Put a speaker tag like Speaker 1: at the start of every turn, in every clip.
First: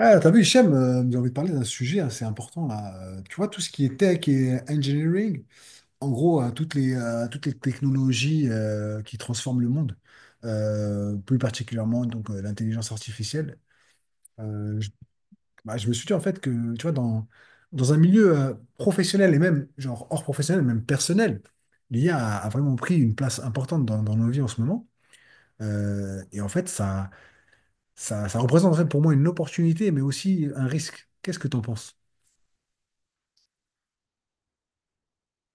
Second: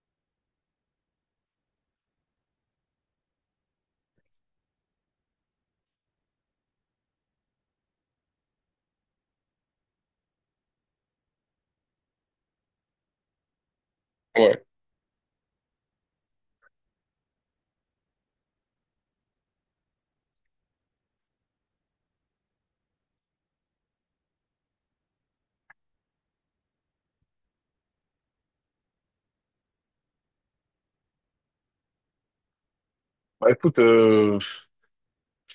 Speaker 1: Ah, t'as vu, Hichem, nous envie de parler d'un sujet assez important là. Tu vois, tout ce qui est tech et engineering, en gros, toutes les technologies qui transforment le monde, plus particulièrement donc l'intelligence artificielle.
Speaker 2: Ouais.
Speaker 1: Euh, je, je me suis dit en fait que, tu vois, dans un milieu professionnel et même genre hors professionnel, même personnel, l'IA a vraiment pris une place importante dans nos vies en ce moment. Et en fait, ça représenterait pour moi une opportunité, mais aussi un risque. Qu'est-ce que t'en penses?
Speaker 2: Écoute, je,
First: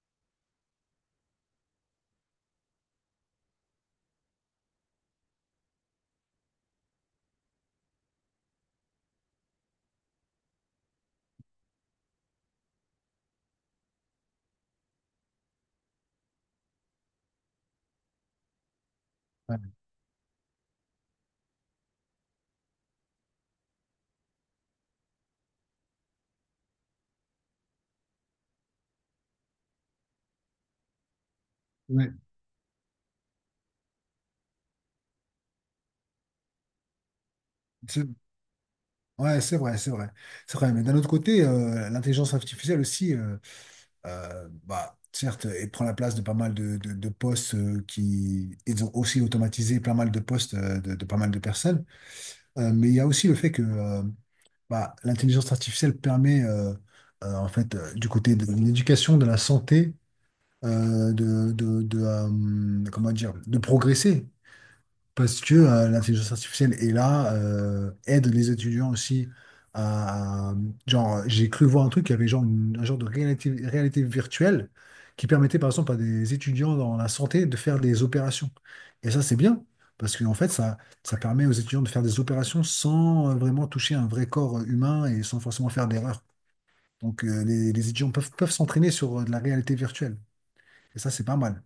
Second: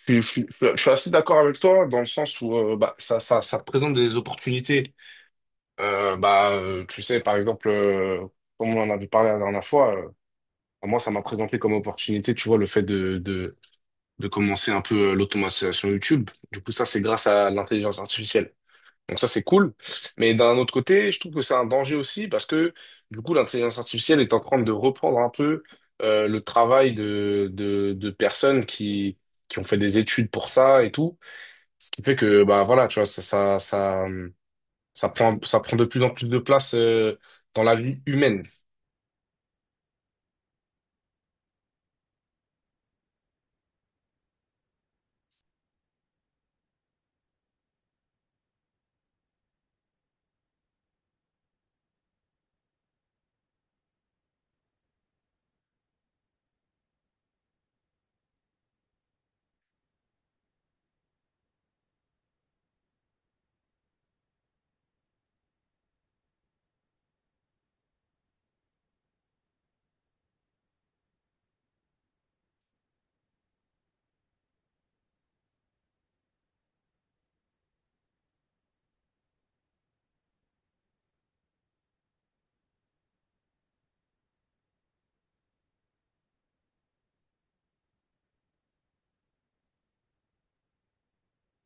Speaker 2: suis je suis- je suis assez d'accord avec toi dans le sens où ça présente des opportunités. Tu sais, par exemple, comme on en avait parlé la dernière fois, moi, ça m'a présenté comme opportunité, tu vois, le fait de commencer un peu l'automatisation YouTube. Du coup, ça, c'est grâce à l'intelligence artificielle. Donc ça, c'est
Speaker 1: Ouais,
Speaker 2: cool. Mais d'un autre côté, je trouve que c'est un danger aussi parce que du coup, l'intelligence artificielle est en train de reprendre un peu le travail de personnes qui ont fait des études pour ça et tout. Ce qui
Speaker 1: ouais,
Speaker 2: fait que, bah voilà, tu vois, ça prend de plus en plus de place dans la vie
Speaker 1: c'est
Speaker 2: humaine.
Speaker 1: ouais, c'est vrai, c'est vrai. C'est vrai, mais d'un autre côté, l'intelligence artificielle aussi, bah, certes, elle prend la place de pas mal de postes qui... Ils ont aussi automatisé pas mal de postes de pas mal de personnes. Mais il y a aussi le fait que bah, l'intelligence artificielle permet, en fait, du côté de l'éducation, de la santé, comment dire, de progresser. Parce que l'intelligence artificielle est là, aide les étudiants aussi à... Genre, j'ai cru voir un truc, il y avait genre un genre de réalité virtuelle qui permettait par exemple à des étudiants dans la santé de faire des opérations. Et ça, c'est bien, parce qu'en fait, ça permet aux étudiants de faire des opérations sans vraiment toucher un vrai corps humain et sans forcément faire d'erreur. Donc, les étudiants peuvent s'entraîner sur de la réalité virtuelle. Et ça, c'est pas mal.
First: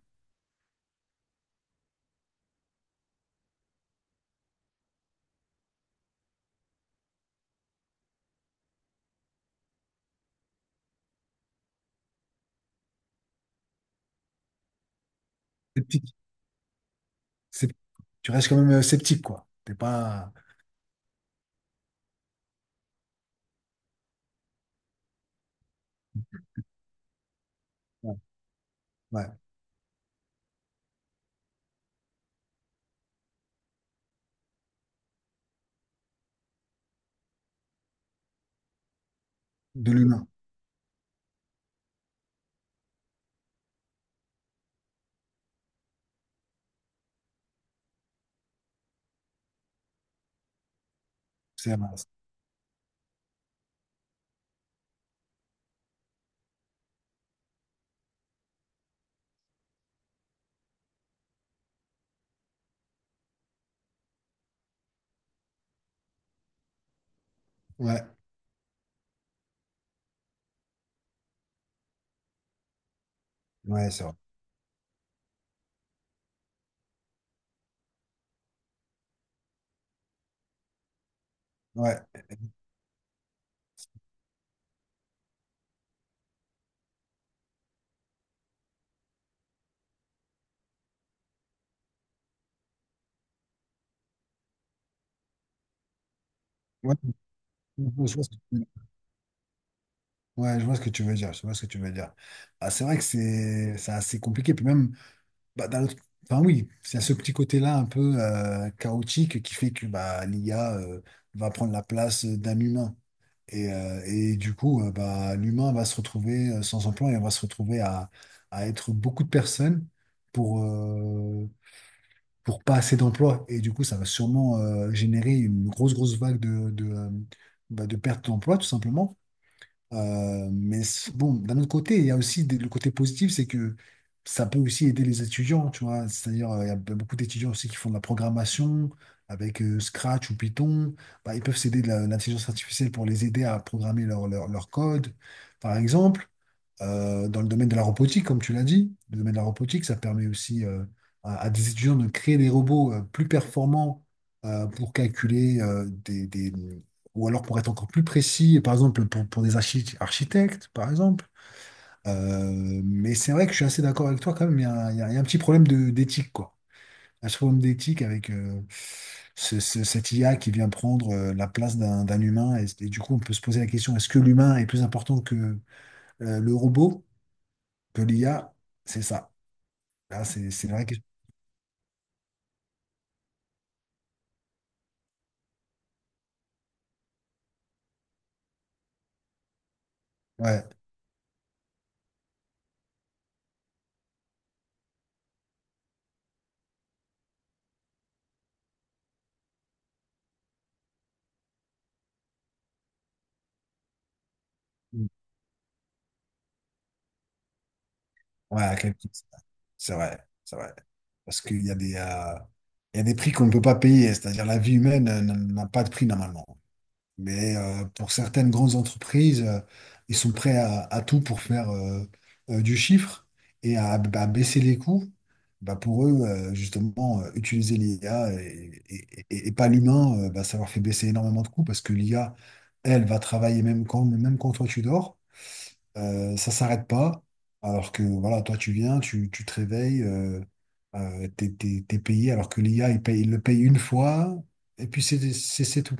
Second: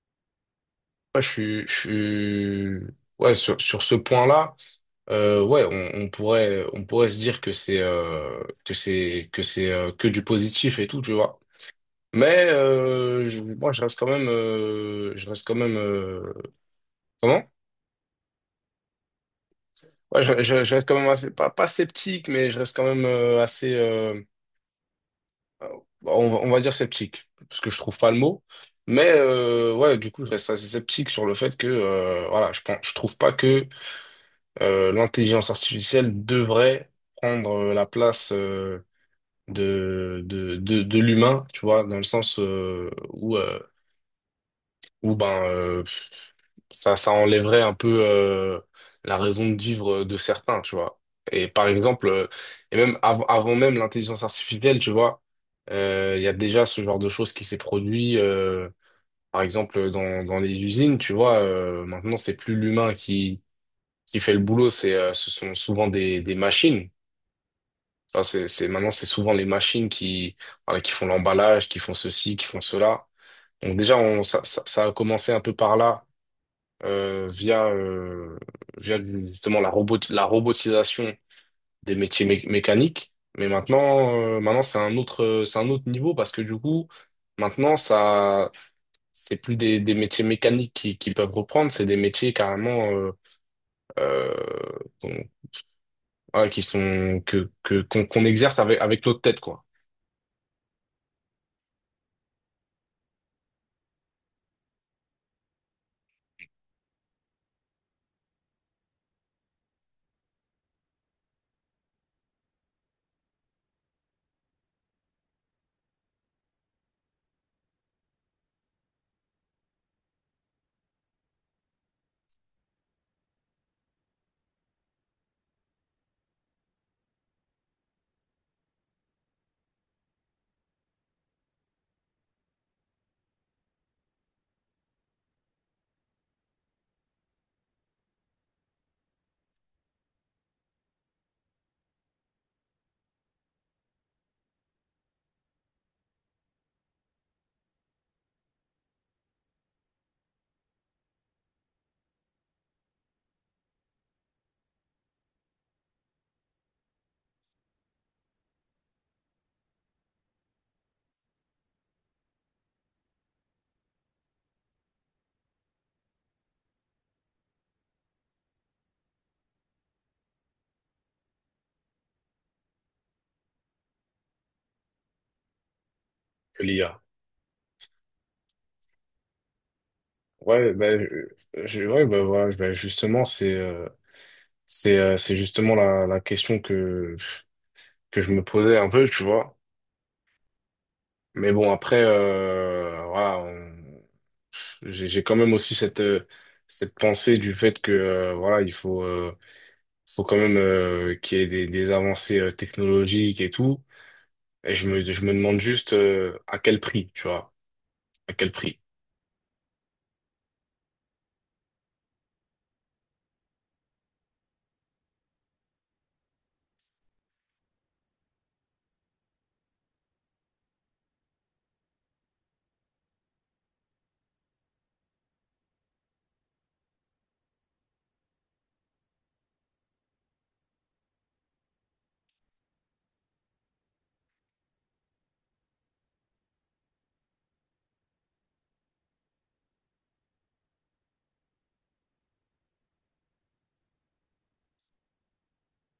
Speaker 2: Ouais, je suis, je suis... Ouais, sur ce point-là, ouais, on pourrait se dire que c'est que du positif et tout, tu vois. Mais moi, je reste quand même, je reste quand même,
Speaker 1: Sceptique.
Speaker 2: comment?
Speaker 1: C'est- Tu restes quand même sceptique, quoi. T'es
Speaker 2: Ouais,
Speaker 1: pas...
Speaker 2: je reste quand même assez, pas sceptique, mais je reste quand même assez, euh, on va dire sceptique, parce que je trouve pas le mot. Mais
Speaker 1: Ouais,
Speaker 2: ouais, du coup, je reste assez sceptique sur le fait que, voilà, je pense, je trouve pas que l'intelligence artificielle devrait prendre la place
Speaker 1: de l'humain,
Speaker 2: de l'humain, tu vois, dans le sens où ou ben ça enlèverait un peu la raison de vivre de certains, tu vois. Et par
Speaker 1: c'est vrai.
Speaker 2: exemple, et même avant même l'intelligence artificielle, tu vois, il y a déjà ce genre de choses qui s'est produit, par exemple dans, dans les usines, tu vois, maintenant c'est plus l'humain qui fait le boulot, c'est, ce sont souvent des machines.
Speaker 1: Ouais,
Speaker 2: Enfin, maintenant c'est souvent les machines qui, voilà, qui font l'emballage, qui font ceci, qui font cela. Donc
Speaker 1: ouais,
Speaker 2: déjà,
Speaker 1: c'est vrai.
Speaker 2: ça a commencé un peu par là via, via justement la robotisation des
Speaker 1: Ouais,
Speaker 2: métiers mécaniques. Mais maintenant, maintenant c'est un autre niveau parce que du coup, maintenant, ça, c'est plus des métiers mécaniques qui peuvent reprendre, c'est des métiers carrément euh, qu'on- voilà, qui
Speaker 1: ouais,
Speaker 2: sont que,
Speaker 1: je
Speaker 2: qu'on,
Speaker 1: vois
Speaker 2: qu'on
Speaker 1: ce que tu veux
Speaker 2: exerce
Speaker 1: dire.
Speaker 2: avec, avec notre tête, quoi,
Speaker 1: Ouais, je vois ce que tu veux dire. Je vois ce que tu veux dire. Ah, c'est vrai que c'est assez compliqué. Puis même, bah, enfin oui, c'est ce petit côté-là un peu chaotique qui fait que bah, l'IA va prendre la place d'un humain. Et du coup, bah, l'humain va se retrouver sans emploi et on va se retrouver à être beaucoup de personnes pour, euh, pour pas assez d'emplois. Et du coup, ça va sûrement générer une grosse, grosse vague bah, de perte d'emplois, tout simplement. Mais bon, d'un autre côté, il y a aussi le côté positif, c'est que ça peut aussi aider les étudiants, tu vois. C'est-à-dire, il y a beaucoup d'étudiants aussi qui font de la programmation avec Scratch ou Python. Bah, ils peuvent s'aider l'intelligence artificielle pour les aider à programmer leur code, par exemple dans le domaine de la robotique, comme tu l'as dit. Le domaine de la robotique, ça permet aussi à des étudiants de créer des robots plus performants pour calculer ou alors pour être encore plus précis, par exemple pour des architectes, par exemple. Mais c'est vrai que je suis assez d'accord avec toi quand même, il y a, un il y a un petit problème d'éthique, quoi. Un petit problème d'éthique avec cette IA qui vient prendre la place d'un humain. Et du coup, on peut se poser la question, est-ce que l'humain est plus important que le
Speaker 2: que l'IA.
Speaker 1: robot? Que l'IA, c'est ça. Là, c'est
Speaker 2: Ouais,
Speaker 1: vrai que...
Speaker 2: ben, ouais, voilà, ben, justement, c'est justement la, la question que je me posais un peu, tu vois.
Speaker 1: Ouais.
Speaker 2: Mais bon, après, voilà, j'ai quand même aussi cette, cette pensée du fait que, voilà, il faut, faut quand même qu'il y ait des avancées technologiques et tout. Et
Speaker 1: Mm.
Speaker 2: je me demande juste à quel prix, tu vois, à quel
Speaker 1: Ouais, à
Speaker 2: prix.
Speaker 1: quel prix, c'est vrai, c'est vrai. C'est vrai. Parce qu'il y a des prix qu'on ne peut pas payer, c'est-à-dire la vie humaine n'a pas de prix normalement. Mais pour certaines grandes entreprises, ils sont prêts à tout pour faire du chiffre et à, bah, baisser les coûts. Bah, pour eux, justement, utiliser l'IA et pas l'humain, bah, ça leur fait baisser énormément de coûts parce que l'IA, elle, va travailler même quand toi tu dors. Ça s'arrête pas. Alors que voilà, toi tu viens, tu te réveilles, t'es payé, alors que l'IA, il le paye une fois, et puis c'est tout.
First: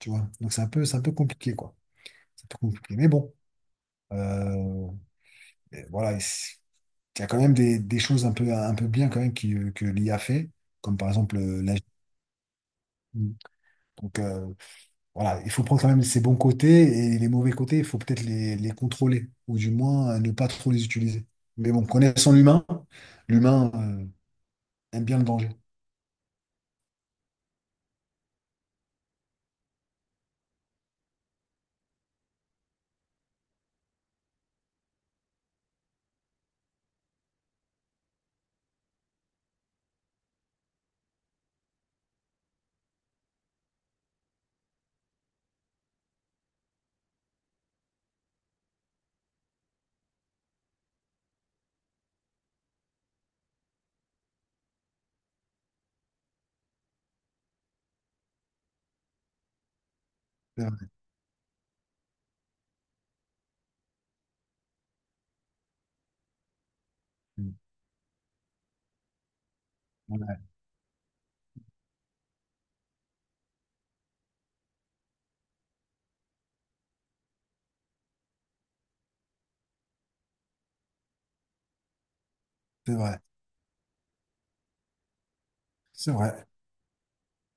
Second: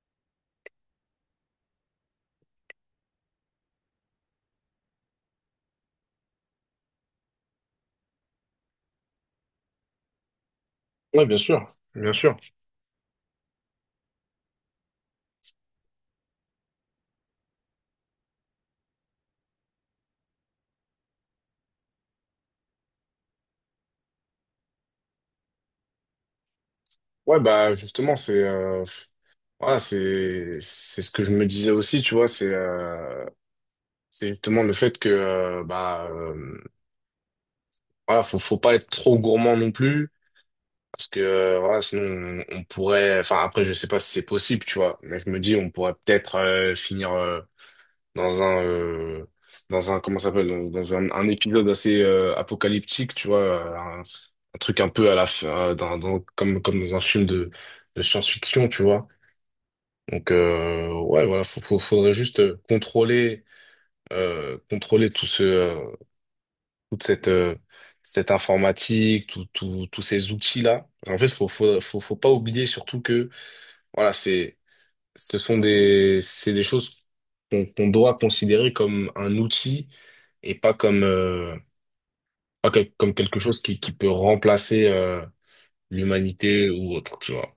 Speaker 1: Tu vois? Donc c'est un peu compliqué, quoi. C'est un peu compliqué. Mais bon, euh, et voilà, il y a quand même des choses un peu bien quand même que l'IA fait, comme par
Speaker 2: Ouais, bien
Speaker 1: exemple
Speaker 2: sûr,
Speaker 1: la...
Speaker 2: bien sûr.
Speaker 1: Donc voilà, il faut prendre quand même ses bons côtés et les mauvais côtés, il faut peut-être les contrôler, ou du moins ne pas trop les utiliser. Mais bon, connaissant l'humain, l'humain aime bien le danger.
Speaker 2: Ouais, bah justement, c'est voilà, c'est ce que je me disais aussi, tu vois, c'est justement le fait que voilà, faut pas être trop gourmand non plus. Parce que voilà, sinon on pourrait. Enfin après, je sais pas si c'est possible, tu vois. Mais je me dis, on pourrait peut-être finir dans un euh, dans un comment ça s'appelle dans, dans un épisode assez apocalyptique, tu vois, un truc un peu à la fin, comme comme dans un film de science-fiction, tu vois. Donc
Speaker 1: C'est vrai.
Speaker 2: ouais, voilà, faudrait juste contrôler contrôler tout ce toute cette cette informatique, tous ces
Speaker 1: Ouais,
Speaker 2: outils-là. En fait, faut pas oublier surtout que voilà, ce sont des, c'est des choses qu'on doit considérer comme un outil et pas comme, pas quel-
Speaker 1: c'est
Speaker 2: comme
Speaker 1: vrai.
Speaker 2: quelque chose qui peut remplacer,
Speaker 1: C'est vrai.
Speaker 2: l'humanité ou autre, tu vois.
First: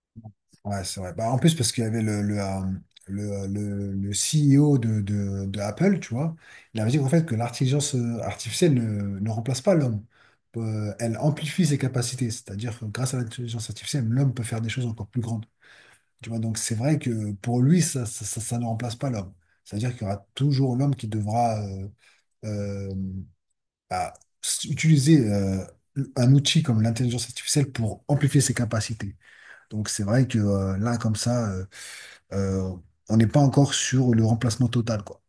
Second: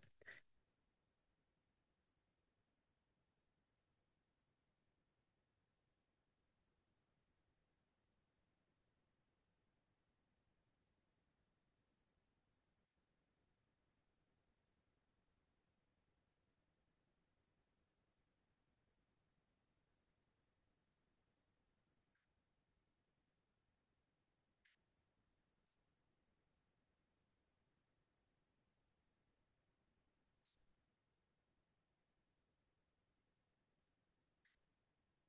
Speaker 1: Ouais, c'est vrai. Bah, en plus, parce qu'il y avait le CEO de Apple, tu vois, il avait dit qu'en fait que l'intelligence artificielle ne remplace pas l'homme. Elle amplifie ses capacités, c'est-à-dire que grâce à l'intelligence artificielle, l'homme peut faire des choses encore plus grandes. Tu vois, donc c'est vrai que pour lui, ça ne remplace pas l'homme. C'est-à-dire qu'il y aura toujours l'homme qui devra euh, bah, utiliser un outil comme l'intelligence artificielle pour amplifier ses capacités. Donc c'est vrai que là, comme ça, euh, on n'est pas encore sur le remplacement total, quoi.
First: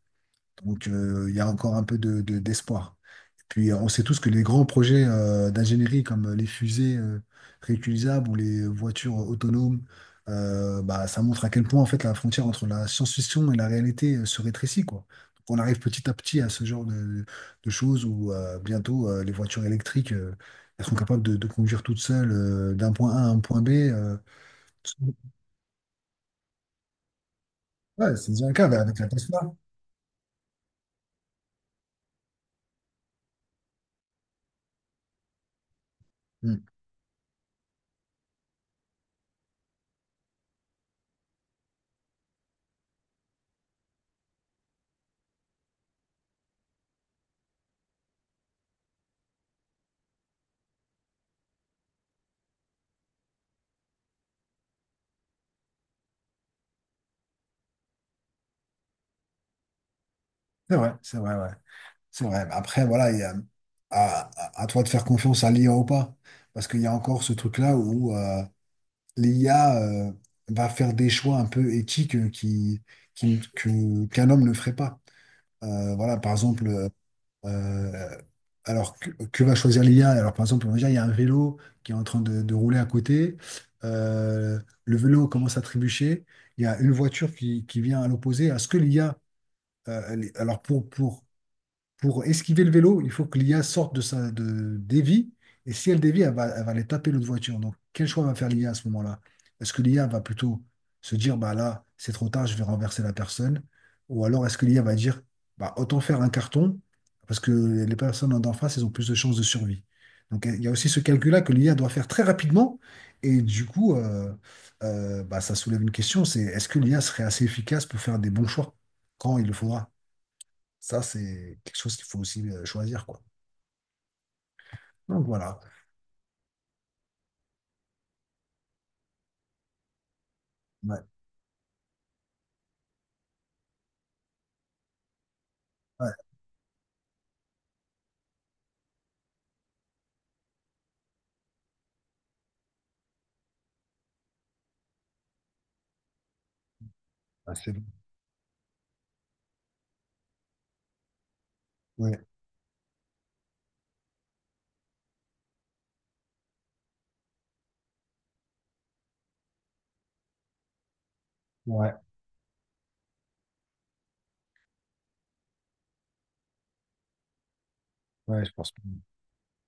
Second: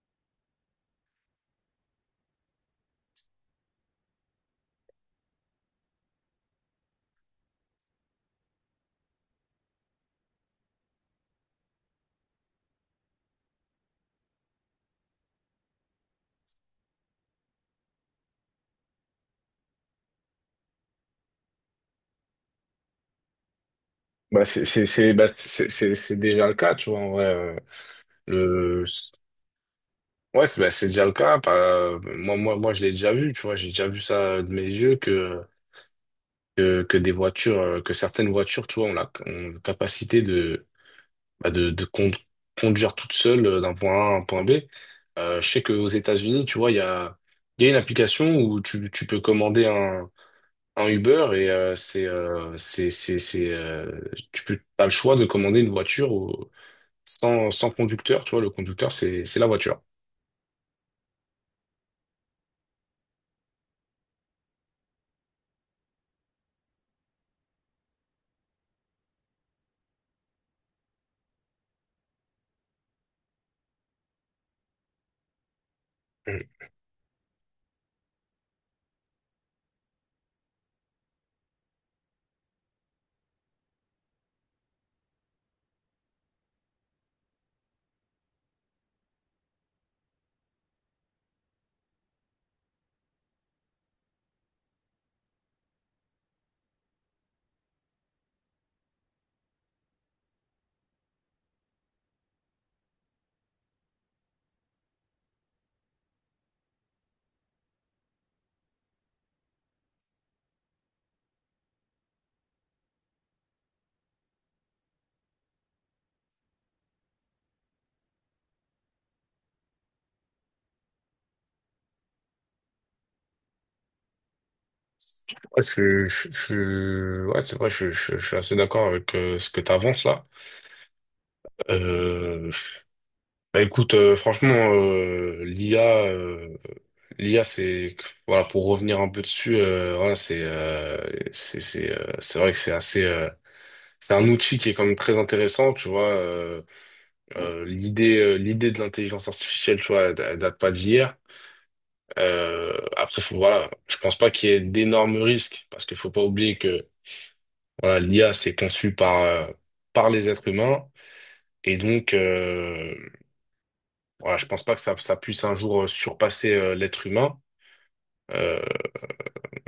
Speaker 1: Donc, il y a encore un peu d'espoir. Et puis, on sait tous que les grands projets d'ingénierie, comme les fusées réutilisables ou les voitures autonomes, bah, ça montre à quel point, en fait, la frontière entre la science-fiction et la réalité se rétrécit, quoi. Donc, on arrive petit à petit à ce genre de choses où bientôt, les voitures électriques, elles sont capables de conduire toutes seules d'un point A à un point B.
Speaker 2: Bah, c'est déjà le cas, tu vois, en vrai.
Speaker 1: Ouais, c'est déjà un cas
Speaker 2: Le,
Speaker 1: avec la Tesla.
Speaker 2: ouais, c'est déjà le cas. Moi, je l'ai déjà vu, tu vois, j'ai déjà vu ça de mes yeux
Speaker 1: Mm.
Speaker 2: que des voitures, que certaines voitures, tu vois, ont la capacité de bah, de, de con- conduire toute seule d'un point A à un point B. Je sais qu'aux États-Unis, tu vois, il y a une application où tu peux commander un Uber et tu peux, t'as le choix de commander une voiture sans conducteur. Tu vois, le conducteur, c'est la voiture.
Speaker 1: C'est vrai, ouais. C'est vrai. Après, voilà, il y a, à toi de faire confiance à l'IA ou pas. Parce qu'il y a encore ce truc-là où l'IA va faire des choix un peu éthiques qu'un homme ne ferait pas. Voilà, par
Speaker 2: Mm.
Speaker 1: exemple, euh, alors que va choisir l'IA? Alors, par exemple, on va dire, il y a un vélo qui est en train de rouler à côté. Euh, le vélo commence à trébucher. Il y a une voiture qui vient à l'opposé. Est-ce que l'IA. Alors, pour, pour esquiver le vélo, il faut que l'IA sorte de sa de, dévie. Et si elle dévie, elle va aller taper l'autre voiture. Donc, quel choix va faire l'IA à ce moment-là? Est-ce que l'IA va plutôt se dire, bah là, c'est trop tard, je vais renverser la personne? Ou alors, est-ce que l'IA va dire, bah autant faire un carton, parce que les personnes en face, elles ont plus de chances de survie. Donc, il y a aussi ce calcul-là que l'IA doit faire très rapidement. Et du coup, bah, ça soulève une question, c'est est-ce que l'IA serait assez efficace pour faire des bons choix quand il le faudra? Ça, c'est quelque chose qu'il faut aussi choisir, quoi. Donc voilà.
Speaker 2: Ouais, ouais, c'est vrai, je suis assez d'accord avec ce que tu avances là.
Speaker 1: Ouais,
Speaker 2: Bah écoute, franchement, l'IA,
Speaker 1: ouais,
Speaker 2: l'IA, c'est voilà pour revenir un peu dessus, voilà, c'est vrai que c'est assez, c'est un outil qui est quand même très intéressant, tu vois.
Speaker 1: ouais, c'est bon.
Speaker 2: L'idée de l'intelligence artificielle, tu vois, elle, elle date pas d'hier.
Speaker 1: Ouais,
Speaker 2: Après, faut, voilà, je pense pas qu'il y ait d'énormes risques parce qu'il faut pas oublier que voilà, l'IA c'est conçu par par les êtres humains et
Speaker 1: ouais,
Speaker 2: donc voilà, je pense pas que ça puisse un jour surpasser l'être humain,
Speaker 1: ouais, je
Speaker 2: euh,
Speaker 1: pense que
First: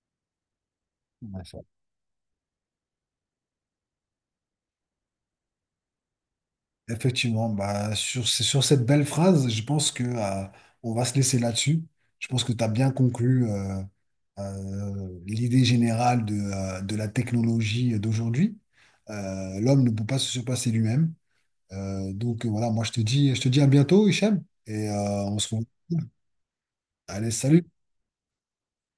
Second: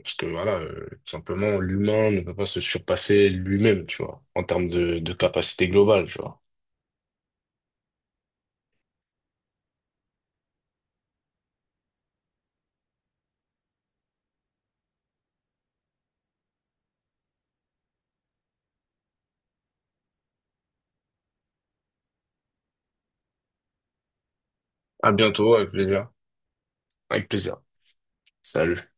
Speaker 2: parce que voilà, tout
Speaker 1: ouais,
Speaker 2: simplement, l'humain ne peut pas se surpasser lui-même, tu vois, en termes de capacité globale, tu vois.
Speaker 1: effectivement, bah, c'est sur cette belle phrase, je pense que on va se laisser là-dessus. Je pense que tu as bien conclu l'idée générale de la technologie d'aujourd'hui. L'homme ne peut pas se surpasser lui-même. Donc, voilà, moi je te dis à bientôt, Hichem, et
Speaker 2: À
Speaker 1: on se
Speaker 2: bientôt, avec
Speaker 1: retrouve.
Speaker 2: plaisir. Avec
Speaker 1: Allez,
Speaker 2: plaisir.
Speaker 1: salut!
Speaker 2: Salut.